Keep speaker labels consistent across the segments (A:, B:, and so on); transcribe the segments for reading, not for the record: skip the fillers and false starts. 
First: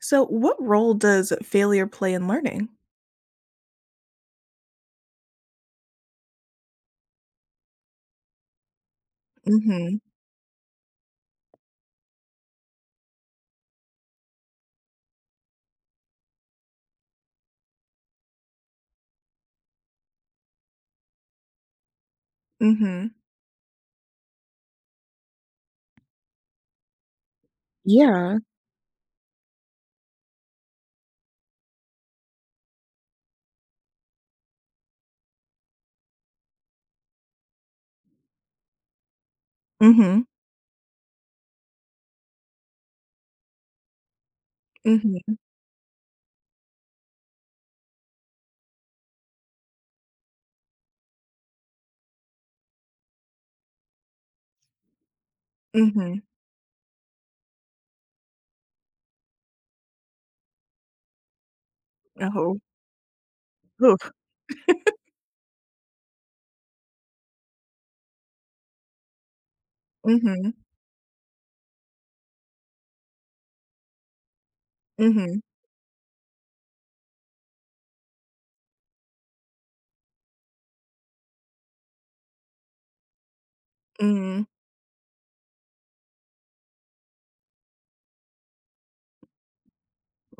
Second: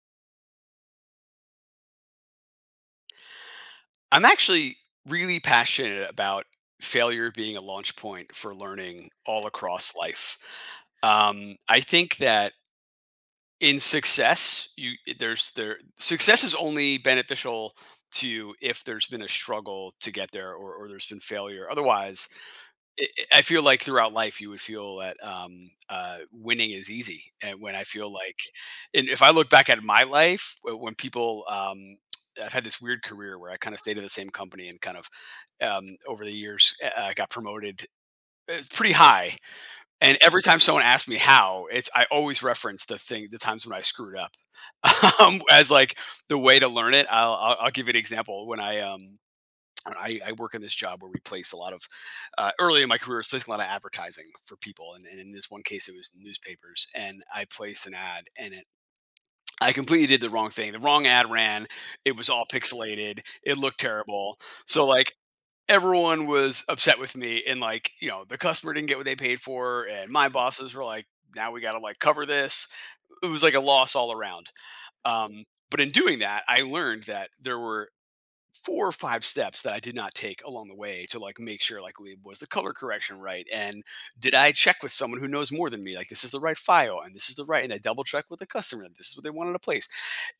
A: So, what role does failure play in learning?
B: I'm actually really passionate about failure being a launch point for learning all across
A: Mhm.
B: life. I think that in success, you eh, there's there success is only beneficial to you if there's been a struggle to get there or there's been failure. Otherwise, i
A: Mhm.
B: I feel like throughout life you would feel that winning is easy. And when I feel
A: Yeah.
B: like, and if I look back at my life, when people I've had this weird career where I kind of stayed at the same company and kind of over the years got promoted it's pretty high. And
A: Mhm.
B: every time someone asks me how, it's I always reference the thing, the times when I screwed up,
A: Mhm.
B: as like the way to learn it. I'll give you an example. When I work in this job where we place a lot of early in my career, I was placing a lot of advertising for people, and in this one case, it was
A: Mhm.
B: newspapers. And I placed an ad, and it I completely did the wrong thing. The wrong ad ran. It was all
A: Oh,
B: pixelated. It looked
A: oof.
B: terrible. So like everyone was upset with me and like you know the customer didn't get what they paid for and my
A: Mhm.
B: bosses were like now we got to like cover this it was like a loss all around
A: Mhm.
B: um but in doing that I learned that there were 4 or 5 steps that I did not take along the way to like make sure like we was the color correction right and did
A: Mm.
B: I check with someone who knows more than me like this is the right file and this is the right and I double check with the customer that this is what they wanted to place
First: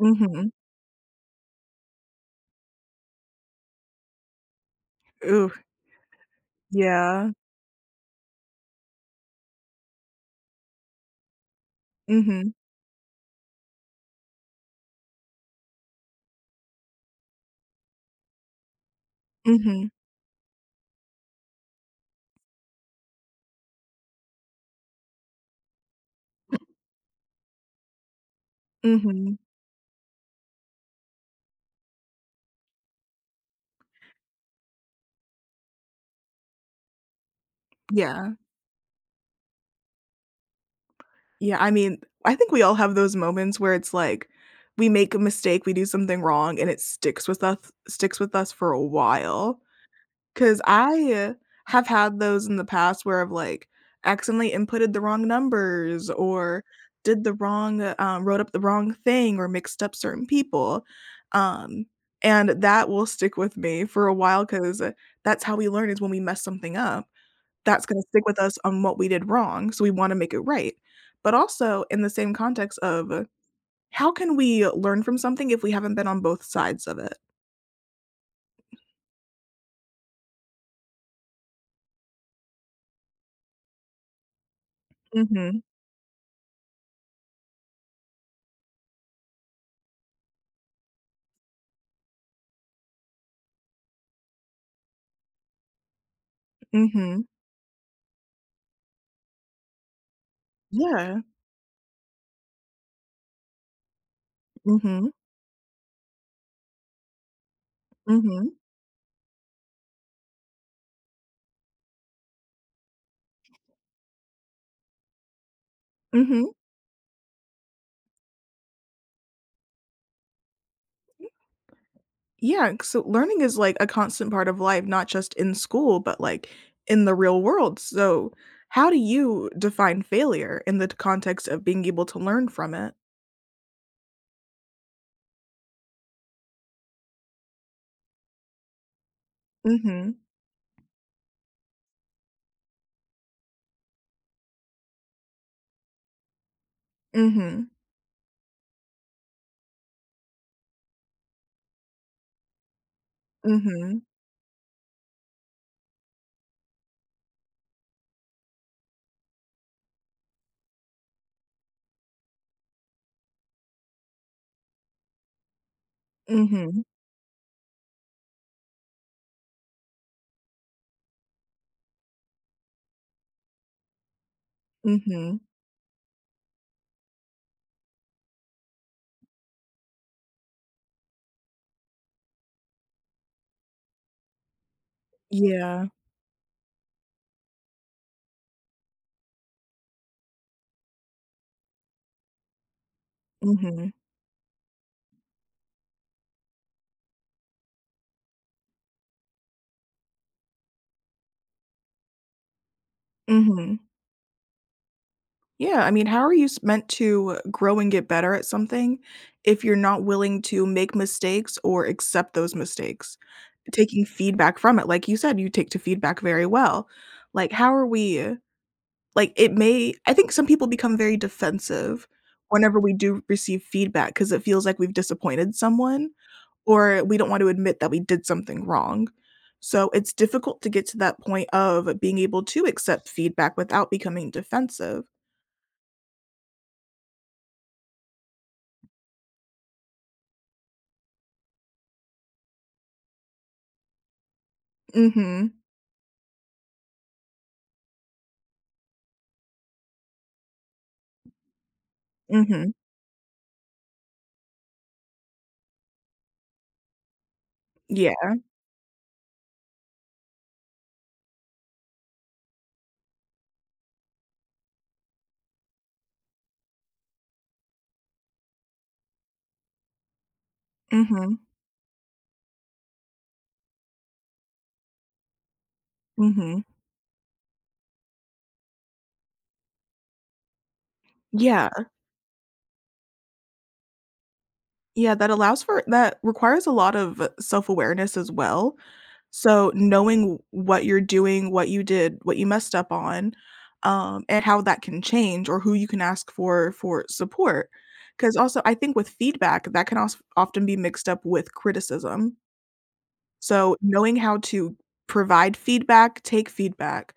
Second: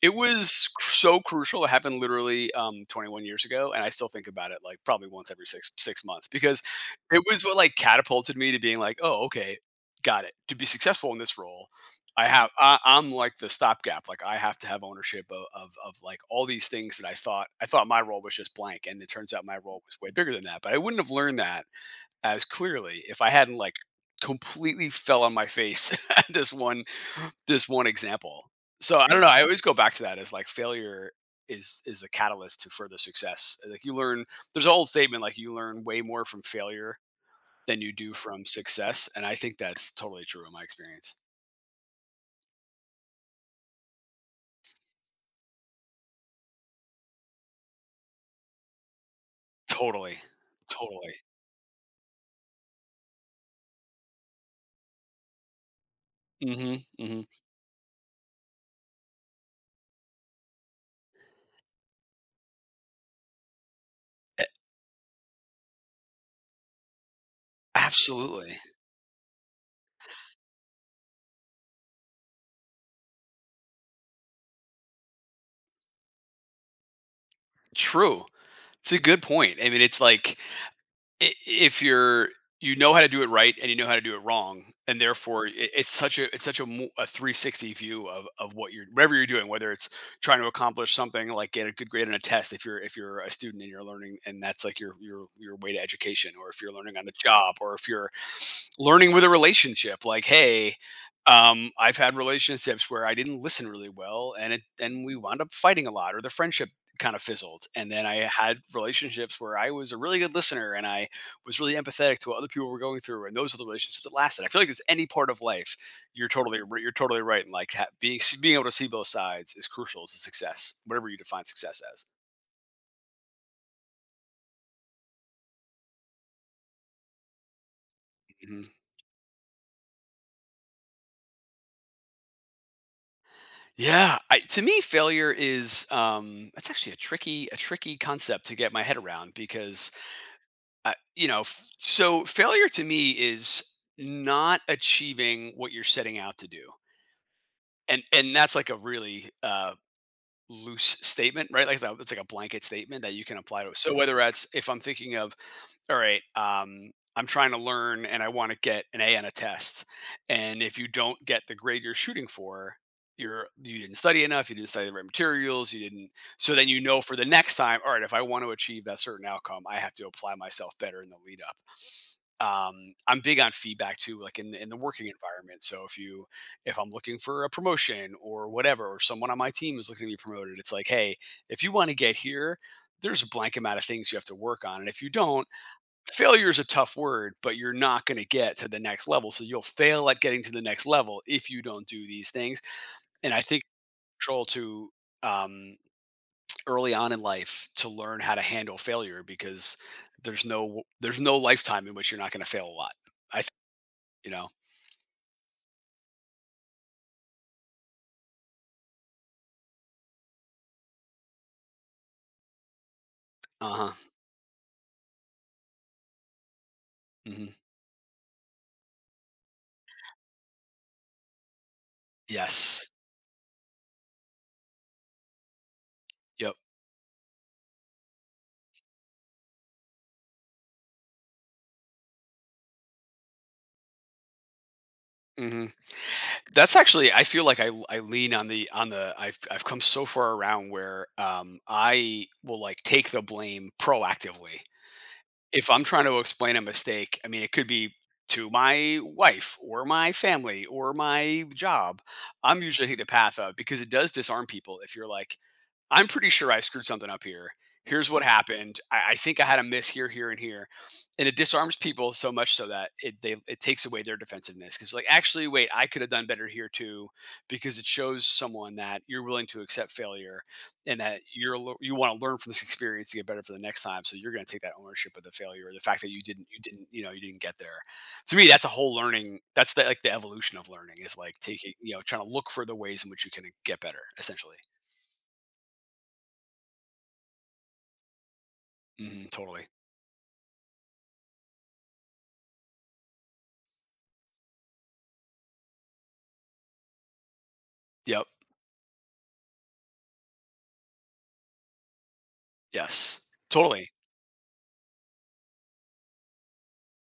B: it was cr so crucial. It happened literally, 21 years ago, and I still think about it, like, probably once every
A: Ooh,
B: 6 months because it
A: yeah.
B: was what, like, catapulted me to being like, "Oh, okay, got it. To be successful in this role, I have
A: Mhm.
B: I I'm like the stopgap, like, I have to have ownership o of, like, all these things that I thought my role was just blank, and it turns out my role
A: Mhm.
B: was way bigger than that, but I wouldn't have learned that as clearly if I hadn't, like, completely fell on my face at this one example. So I don't know.
A: Mhm.
B: I always go back to that as like failure is the catalyst to further success. Like you learn, there's an old statement like you learn way more from failure than you do
A: Yeah.
B: from success, and I think that's totally true in my experience.
A: Yeah, I mean, I think we all have those moments where it's like we make a mistake, we do something wrong, and it sticks with us for a while.
B: Totally,
A: 'Cause I,
B: totally.
A: uh, have had those in the past where I've, like, accidentally inputted the wrong numbers or
B: Hmm hmm.
A: did the wrong, wrote up the wrong thing or mixed up certain people, um, and that will stick with me for a while. Cause that's how we learn is when we mess something up. That's gonna stick with us
B: Absolutely.
A: on what we did wrong, so we wanna make it right. But also in the same context of how can we learn from something if we haven't been on both sides of it?
B: True. It's a good point. I mean, it's like if you're you know how to do it right and you know how to do it wrong and therefore
A: Mhm,
B: it's such a 360 view of what you're whatever you're doing whether it's trying to accomplish something like get a good grade on a test if you're a student and you're learning and that's like your way to education or if you're learning on the
A: mhm.
B: job or if you're learning with a relationship like hey
A: Yeah.
B: I've had relationships where I didn't listen really well, and
A: Mhm,
B: we wound up fighting a lot, or the friendship kind of fizzled. And then I
A: mhm.
B: had relationships where I was a really good listener, and I was really empathetic to what other people were going through, and those are the relationships that lasted. I feel like there's any part of life,
A: Mhm.
B: you're totally right, and like being able to see both sides is crucial to success, whatever you define success as.
A: Yeah, so learning is, like, a constant part of life, not just in school, but, like, in the real world, so
B: Mhm.
A: how do you define failure in the context of being able to learn from it?
B: Yeah, I, to me, failure is that's actually a tricky concept to get my head around because
A: Mhm.
B: you know, so failure to me is not achieving what you're setting out to do,
A: Mhm.
B: and that's like a really loose statement, right? Like that, it's like a blanket statement that you can apply to. So
A: Mhm.
B: whether that's if I'm thinking of, all right, I'm trying to learn and I want to get an A on a test, and if you don't get the grade you're shooting for, you didn't study enough, you didn't study the right materials, you didn't. So then you
A: Mhm.
B: know for the next time, all right, if I want to achieve that certain outcome, I have to apply myself better in the lead up. I'm big on feedback too, like in the working
A: Mhm.
B: environment. So if I'm looking for a promotion or whatever, or someone on my team is looking to be promoted, it's like, hey, if you want to get here, there's a blank amount of things you have to work on. And if you don't,
A: Yeah.
B: failure is a tough word, but you're not going to get to the next level. So you'll fail at getting to the next level if you don't do these things. And I think
A: Mhm.
B: control to um, early on in life to learn how to handle failure because there's no lifetime in which you're not going to fail a lot. I th-
A: Mhm.
B: you know.
A: Yeah, I mean, how are you s meant to grow and get better at something if you're not willing to make mistakes or accept those mistakes?
B: Uh huh.
A: Taking feedback from it, like you said, you take to feedback very well. Like,
B: Hmm.
A: how are we like, it may I think some people become very defensive whenever
B: Yes.
A: we do receive feedback because it feels like we've disappointed someone
B: Yep.
A: or we don't want to admit that we did something wrong. So, it's difficult to get to that point of being able to accept feedback without becoming defensive.
B: Mhm. That's actually I feel like I. I lean on the I've come so far around where, I will, like, take the blame proactively.
A: Mhm.
B: If I'm trying to explain a mistake, I mean, it could be to my wife or my family or my job. I'm
A: Mhm.
B: usually taking the path of because it does disarm people if you're like, I'm pretty sure I screwed something up here. Here's what
A: Yeah.
B: happened. I think I had a miss here, here, and here. And it disarms people so much so that it takes away their defensiveness. Because like, actually, wait, I could have done better here too, because it shows someone that you're willing to accept failure and that
A: Mhm.
B: you're you want to learn from this experience to get better for the next time. So you're going to take that ownership of the failure or the fact that
A: Mhm.
B: you know you didn't get there. To me, that's a whole learning. That's the, like the evolution of learning is like
A: Yeah.
B: taking you know trying to look for the ways in which you can get better essentially.
A: Yeah, that allows for that requires a lot of self-awareness as well.
B: Hmm, totally.
A: So, knowing what you're doing, what you did, what you messed up on, and how that can change or who you can ask for support.
B: Yep.
A: Because also, I think with feedback, that can also often be mixed up with criticism.
B: Yes.
A: So,
B: Totally.
A: knowing how to provide feedback, take feedback,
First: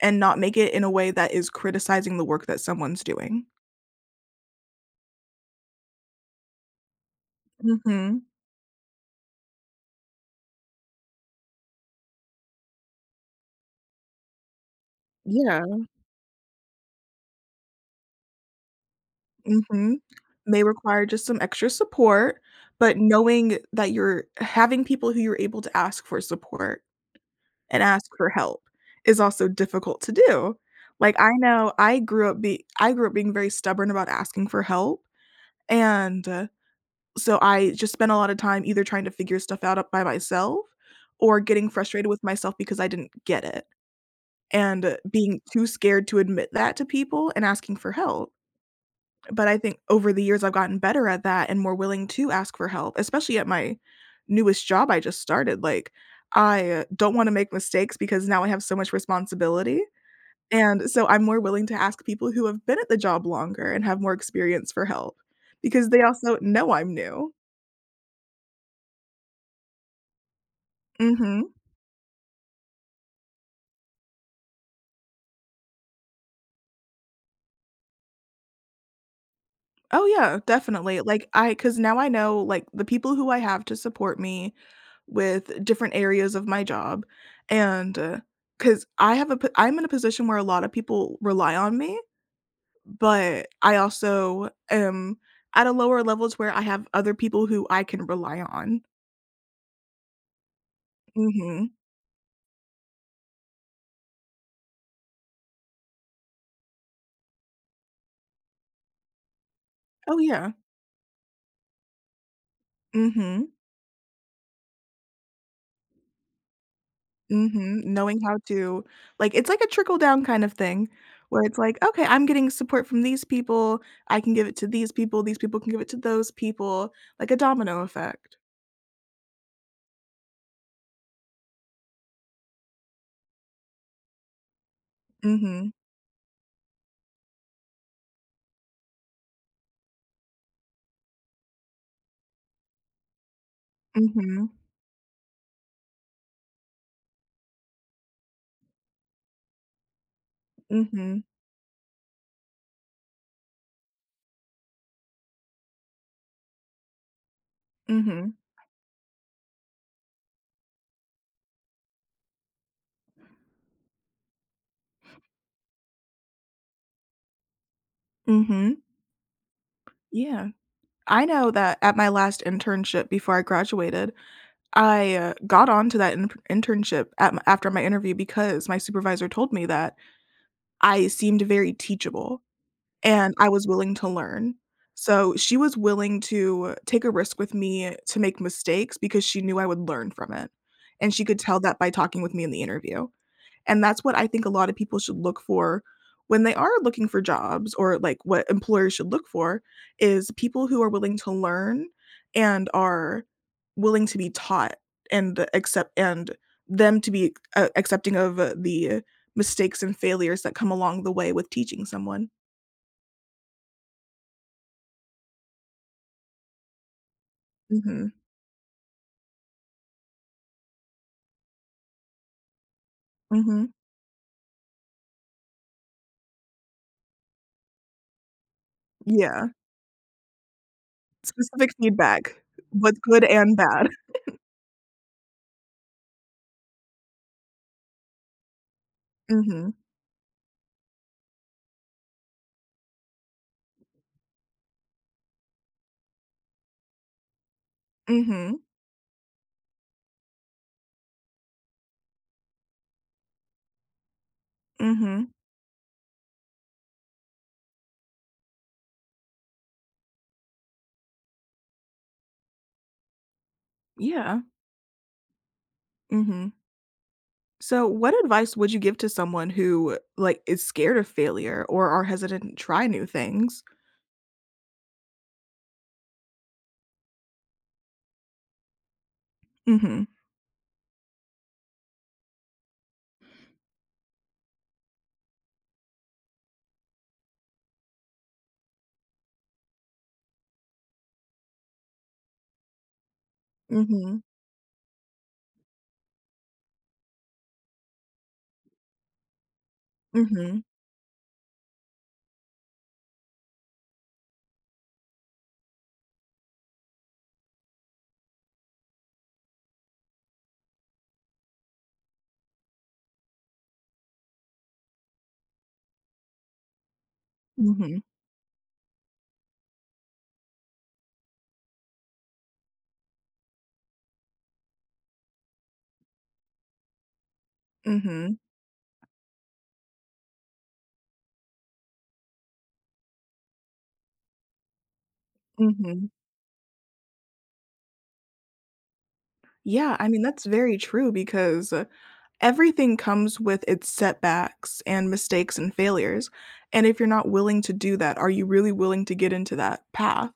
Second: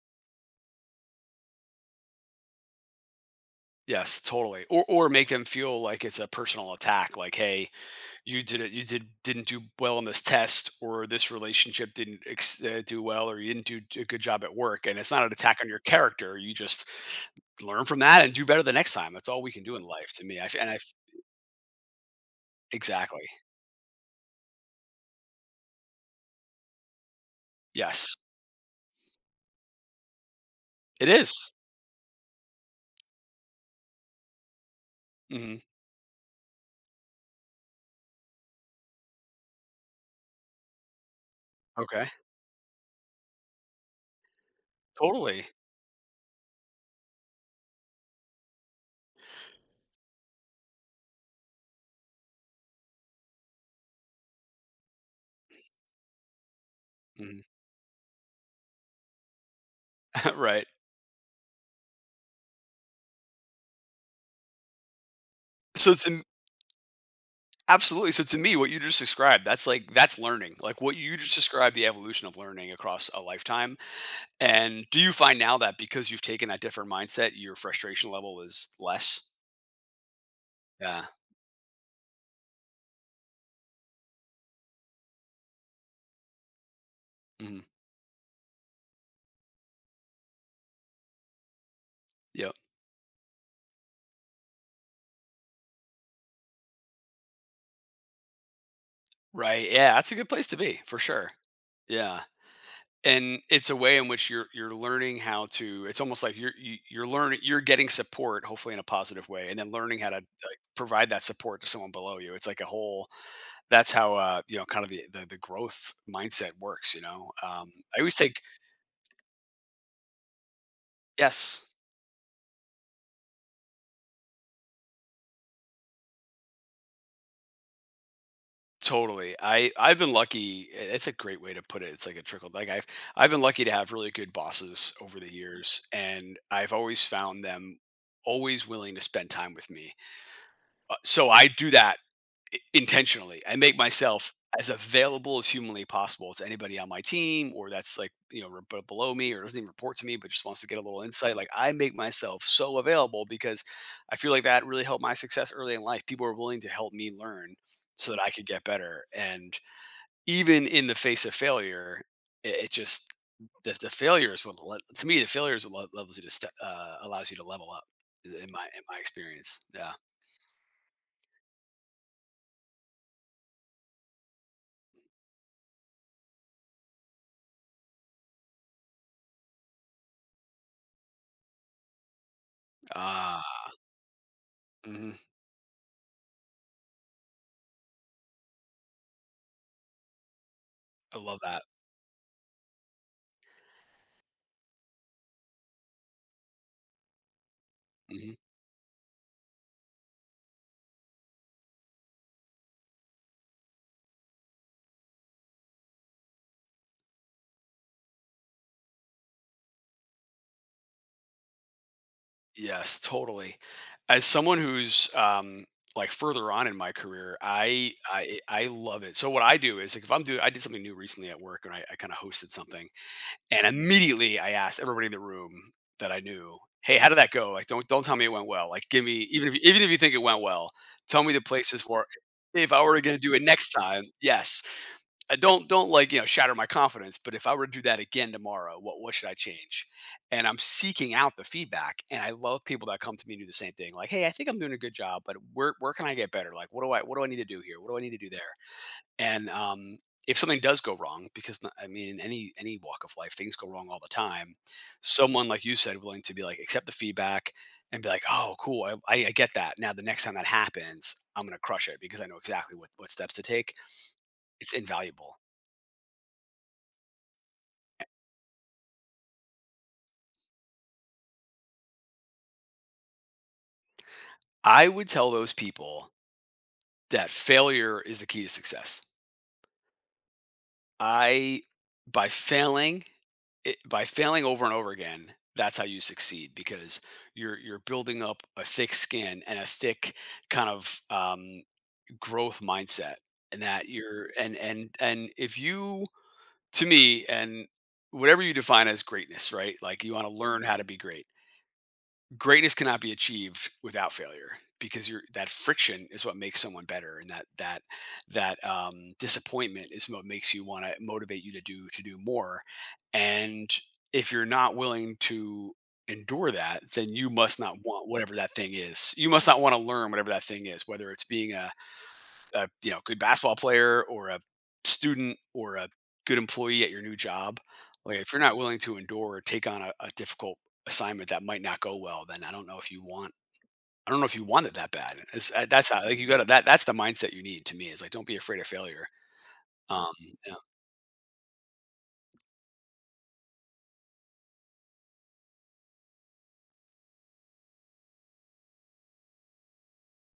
A: and not make it in a way that is criticizing the work that someone's doing.
B: Yes, totally. Or make them feel like it's a personal attack, like, "Hey,
A: Mhm.
B: you did it. You did didn't do well in this test, or this relationship didn't do well, or you didn't do a good job at work." And it's not an attack on
A: Yeah.
B: your character. You just learn from that and do better the next time. That's all we can do in
A: Mhm.
B: life, to me. I f-
A: May
B: and I f-
A: require just some extra support, but
B: exactly.
A: knowing that you're having people who you're able to ask for support and ask
B: Yes,
A: for help is also difficult to do.
B: it
A: Like, I
B: is.
A: know I grew up being very stubborn about asking for help,
B: Mhm.
A: and, so I just spent a lot of time either trying to figure stuff out up by myself or getting frustrated
B: Okay.
A: with myself because I didn't get it, and being
B: Totally.
A: too scared to admit that to people and asking for help. But I think over the years, I've gotten better at that and more willing to ask for help, especially at my newest job I just started. Like, I don't want to
B: Mhm.
A: make mistakes because now I have so much responsibility.
B: right.
A: And so I'm more willing to ask people who have been at the job longer and have more experience for help because
B: So
A: they
B: it's
A: also know I'm new.
B: Absolutely. So to me, what you just described, that's like that's learning. Like what you just
A: Mhm.
B: described, the evolution of learning across a lifetime. And do you find now that because you've taken that different mindset, your frustration level is less?
A: Oh, yeah, definitely,
B: Yeah.
A: like, I, cause now I know, like, the people who I have to support me with different areas of my job,
B: Hmm.
A: and, cause I'm in a position where a lot of people rely on me,
B: Yep.
A: but I also am at a lower levels where I have other people who I can rely on.
B: Right. Yeah. That's a good place to be for sure.
A: Mhm.
B: Yeah. And it's a way in which you're learning how to. It's almost like you're learning you're getting support, hopefully in a positive way, and then learning how to
A: Oh,
B: like,
A: yeah.
B: provide that support to someone below you. It's like a whole
A: Mhm.
B: That's how, you know, kind of the growth mindset works, you know.
A: Mhm,
B: I always
A: knowing how
B: think
A: to like, it's like a trickle down kind of thing where it's
B: yes,
A: like, "Okay, I'm getting support from these people, I can give it to these people can give it to those people," like a domino effect.
B: totally. I I've been lucky. It's a great way to put it. It's like a trickle. Like I've been lucky to have really good bosses over the
A: Mhm,
B: years, and I've always found them always willing to spend time with me. So I do that intentionally. I make myself
A: mhm,
B: as available as humanly possible to anybody on my team or that's like, you know, below me or doesn't even report to me, but just wants to get a little
A: mhm,
B: insight. Like I make myself so available because I feel like that really helped my success early in life. People were willing to help me learn so that I
A: mhm,
B: could get better. And even in the face of failure, it just, the failure is what to me the failure is what levels you to allows you to level up in
A: mhm,
B: my experience yeah
A: yeah. I know that at my last internship before I graduated, I got onto that in internship at m after my interview because my supervisor told me that I seemed very teachable. And
B: uh,
A: I was willing to learn.
B: mhm.
A: So she was willing to take a risk with me to make mistakes because she knew I would learn from it, and
B: I
A: she
B: love
A: could tell
B: that.
A: that by talking with me in the interview. And that's what I think a lot of people should look for when they are looking for jobs or, like,
B: Mm-hmm.
A: what employers should look for is people who are willing to learn and are willing to be taught and accept and them to be, accepting of the mistakes and failures that come along the way with teaching someone.
B: Yes, totally. As someone who's like further on in my career, I,
A: Mhm.
B: I I love it. So what I do is like if I'm doing, I did something new recently at work, and I kind of hosted something,
A: Mhm.
B: and immediately I asked everybody in the room that I knew, "Hey, how did that go? Like, don't tell me it went well. Like, give me
A: Yeah.
B: even if you think it went well, tell me the
A: Specific
B: places where
A: feedback,
B: if I
A: both
B: were going to
A: good
B: do it
A: and
B: next
A: bad.
B: time, yes, I don't like shatter my confidence, but if I were to do that again tomorrow, what should I
A: Mhm.
B: change? And I'm seeking out the feedback, and I love people that come to me and do the same thing. Like, hey, I think I'm doing a good job, but where can I get better? Like, what do I need to do here? What do I need to do there?
A: Mhm.
B: And if something does go wrong, because I mean, in any walk of life, things go wrong all the time.
A: Mhm.
B: Someone, like you said, willing to be like accept the feedback and be like, oh, cool, I get that. Now the next time that happens, I'm gonna crush it because I know exactly what steps to take.
A: Yeah.
B: It's invaluable.
A: Mhm. So, what advice would you give to someone who, like, is scared of failure or are hesitant to try new things?
B: I would tell those people that failure is the key to success.
A: Mhm.
B: I by failing by failing over and over again, that's how you succeed because you're building up a thick skin and a thick kind of growth mindset, and that
A: Mhm.
B: you're and if you to me and whatever you define as greatness, right? Like you want to
A: Mhm.
B: learn how to be great. Greatness cannot be achieved without failure because you're that friction is what makes someone better, and that that that disappointment is what makes you want to motivate you to do more. And if you're not willing to endure that, then you must not
A: Mhm.
B: want whatever that thing is. You must not want to learn whatever that thing is, whether it's being a good basketball player or a student or a good employee at your new job. Like if
A: Mhm.
B: you're not willing to endure or take on a difficult assignment that might not go well, then I don't know if you want it that bad. It's, that's how,
A: Mhm.
B: like, you gotta, that's the mindset you need, to me, is like, don't be afraid of failure.
A: Yeah, I
B: um
A: mean, that's
B: yeah,
A: very true because everything comes with its setbacks and mistakes and failures, and if you're not willing to do that, are you really willing to get into that path?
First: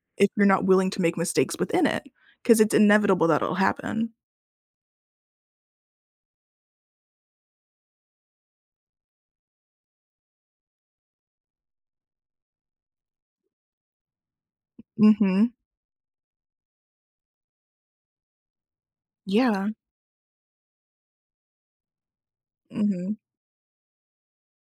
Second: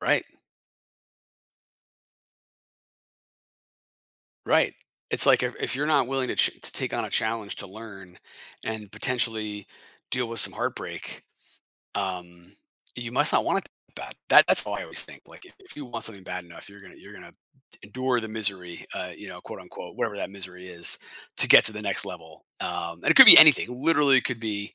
B: right,
A: If you're not willing to make mistakes within it, because it's inevitable that it'll happen.
B: right. It's like if you're not willing to, to take on a challenge to learn and potentially deal with some heartbreak. Um, you must not want it that bad. That's how I always think. Like
A: Mhm.
B: if you want something bad enough, you're gonna endure the misery, you know, quote
A: Yeah.
B: unquote, whatever that misery is, to get to the next level. And it
A: Mhm.
B: could be anything. Literally, it could be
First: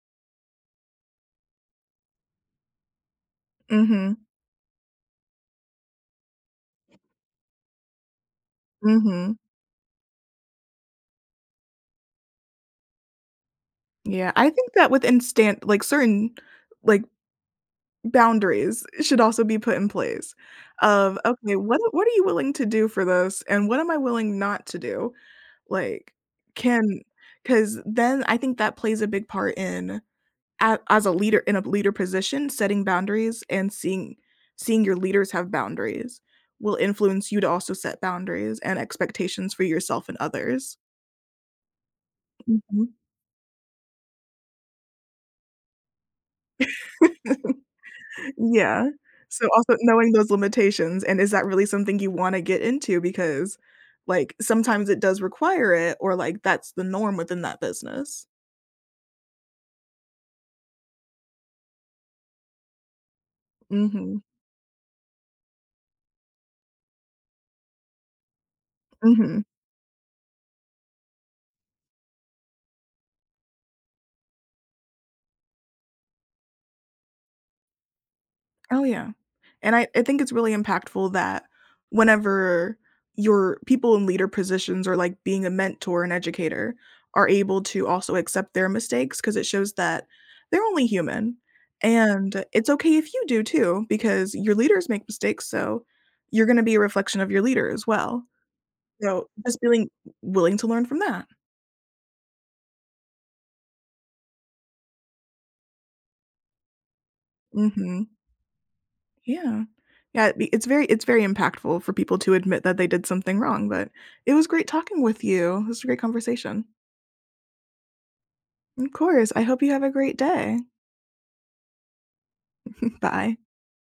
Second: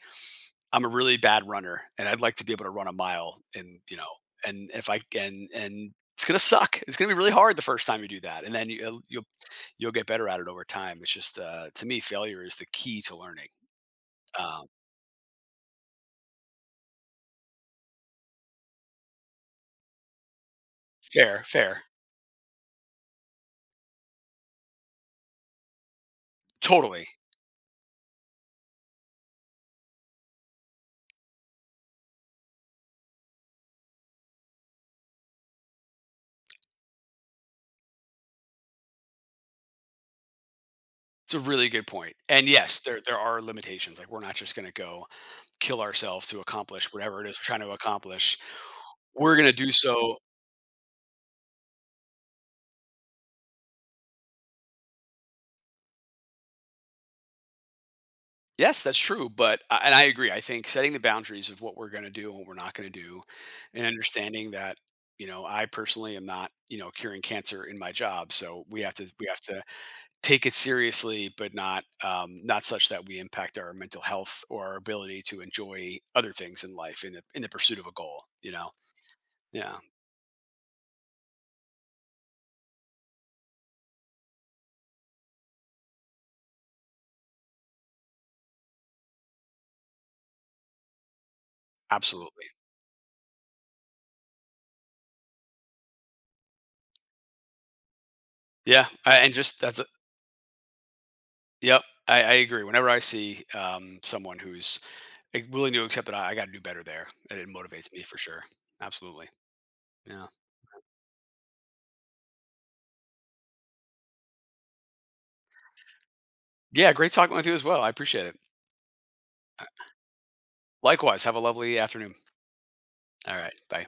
B: I'm a really bad runner, and I'd like to be able to run a mile, and you know,
A: Mhm.
B: and if I can, and it's gonna suck. It's gonna be really hard the first time you do that, and then you,
A: Mhm.
B: you'll get better at it over time. It's just to me, failure is the key to learning.
A: Yeah, I
B: Um,
A: think that within stand like, certain, like, boundaries should also be put in place of,
B: fair,
A: "Okay, what
B: fair,
A: what are you willing to do for this, and what am I willing not to do?" Like, can
B: totally.
A: because then I think that plays a big part in as a leader in a leader position, setting boundaries and seeing your leaders have boundaries will influence you to also set boundaries and expectations for yourself and others.
B: It's a really good point. And yes,
A: Mhm.
B: there are limitations. Like we're not just going to go kill ourselves to accomplish whatever it is we're trying to accomplish.
A: Yeah.
B: We're
A: So
B: going to do
A: also knowing
B: so.
A: those limitations and is that really something you wanna get into because, like, sometimes it does require it or, like, that's the norm within that business.
B: Yes, that's true. But I- and I agree. I think setting the boundaries of what we're going to do and what we're not going to do, and
A: Mhm.
B: understanding that, you know, I personally am not, you know, curing cancer in my job, so we have
A: Mhm.
B: to take it seriously, but not not such that we impact our mental health or our ability to enjoy other things in life in the pursuit of a goal. You know.
A: Oh, yeah. And
B: Yeah.
A: I think it's really impactful that whenever your people in leader positions or, like, being a mentor and educator are able to also accept their mistakes because it shows that they're only human, and
B: Absolutely.
A: it's okay if you do too because your leaders make mistakes, so you're gonna be a reflection of your leader as well.
B: Yeah, I,
A: So,
B: and just
A: just
B: that's a,
A: being willing to learn from that.
B: yep. I agree. Whenever I see someone who's like willing to accept that I got to do better there, and it motivates me
A: Mhm.
B: for sure. Absolutely.
A: Yeah.
B: Yeah.
A: Yeah, it's very impactful for people to admit that they did something wrong, but it was great talking with you. This was a great conversation.
B: Yeah. Great talking with you as well. I appreciate it.
A: Of course. I hope you have a great day.
B: Likewise. Have a lovely afternoon. All
A: Bye.
B: right. Bye.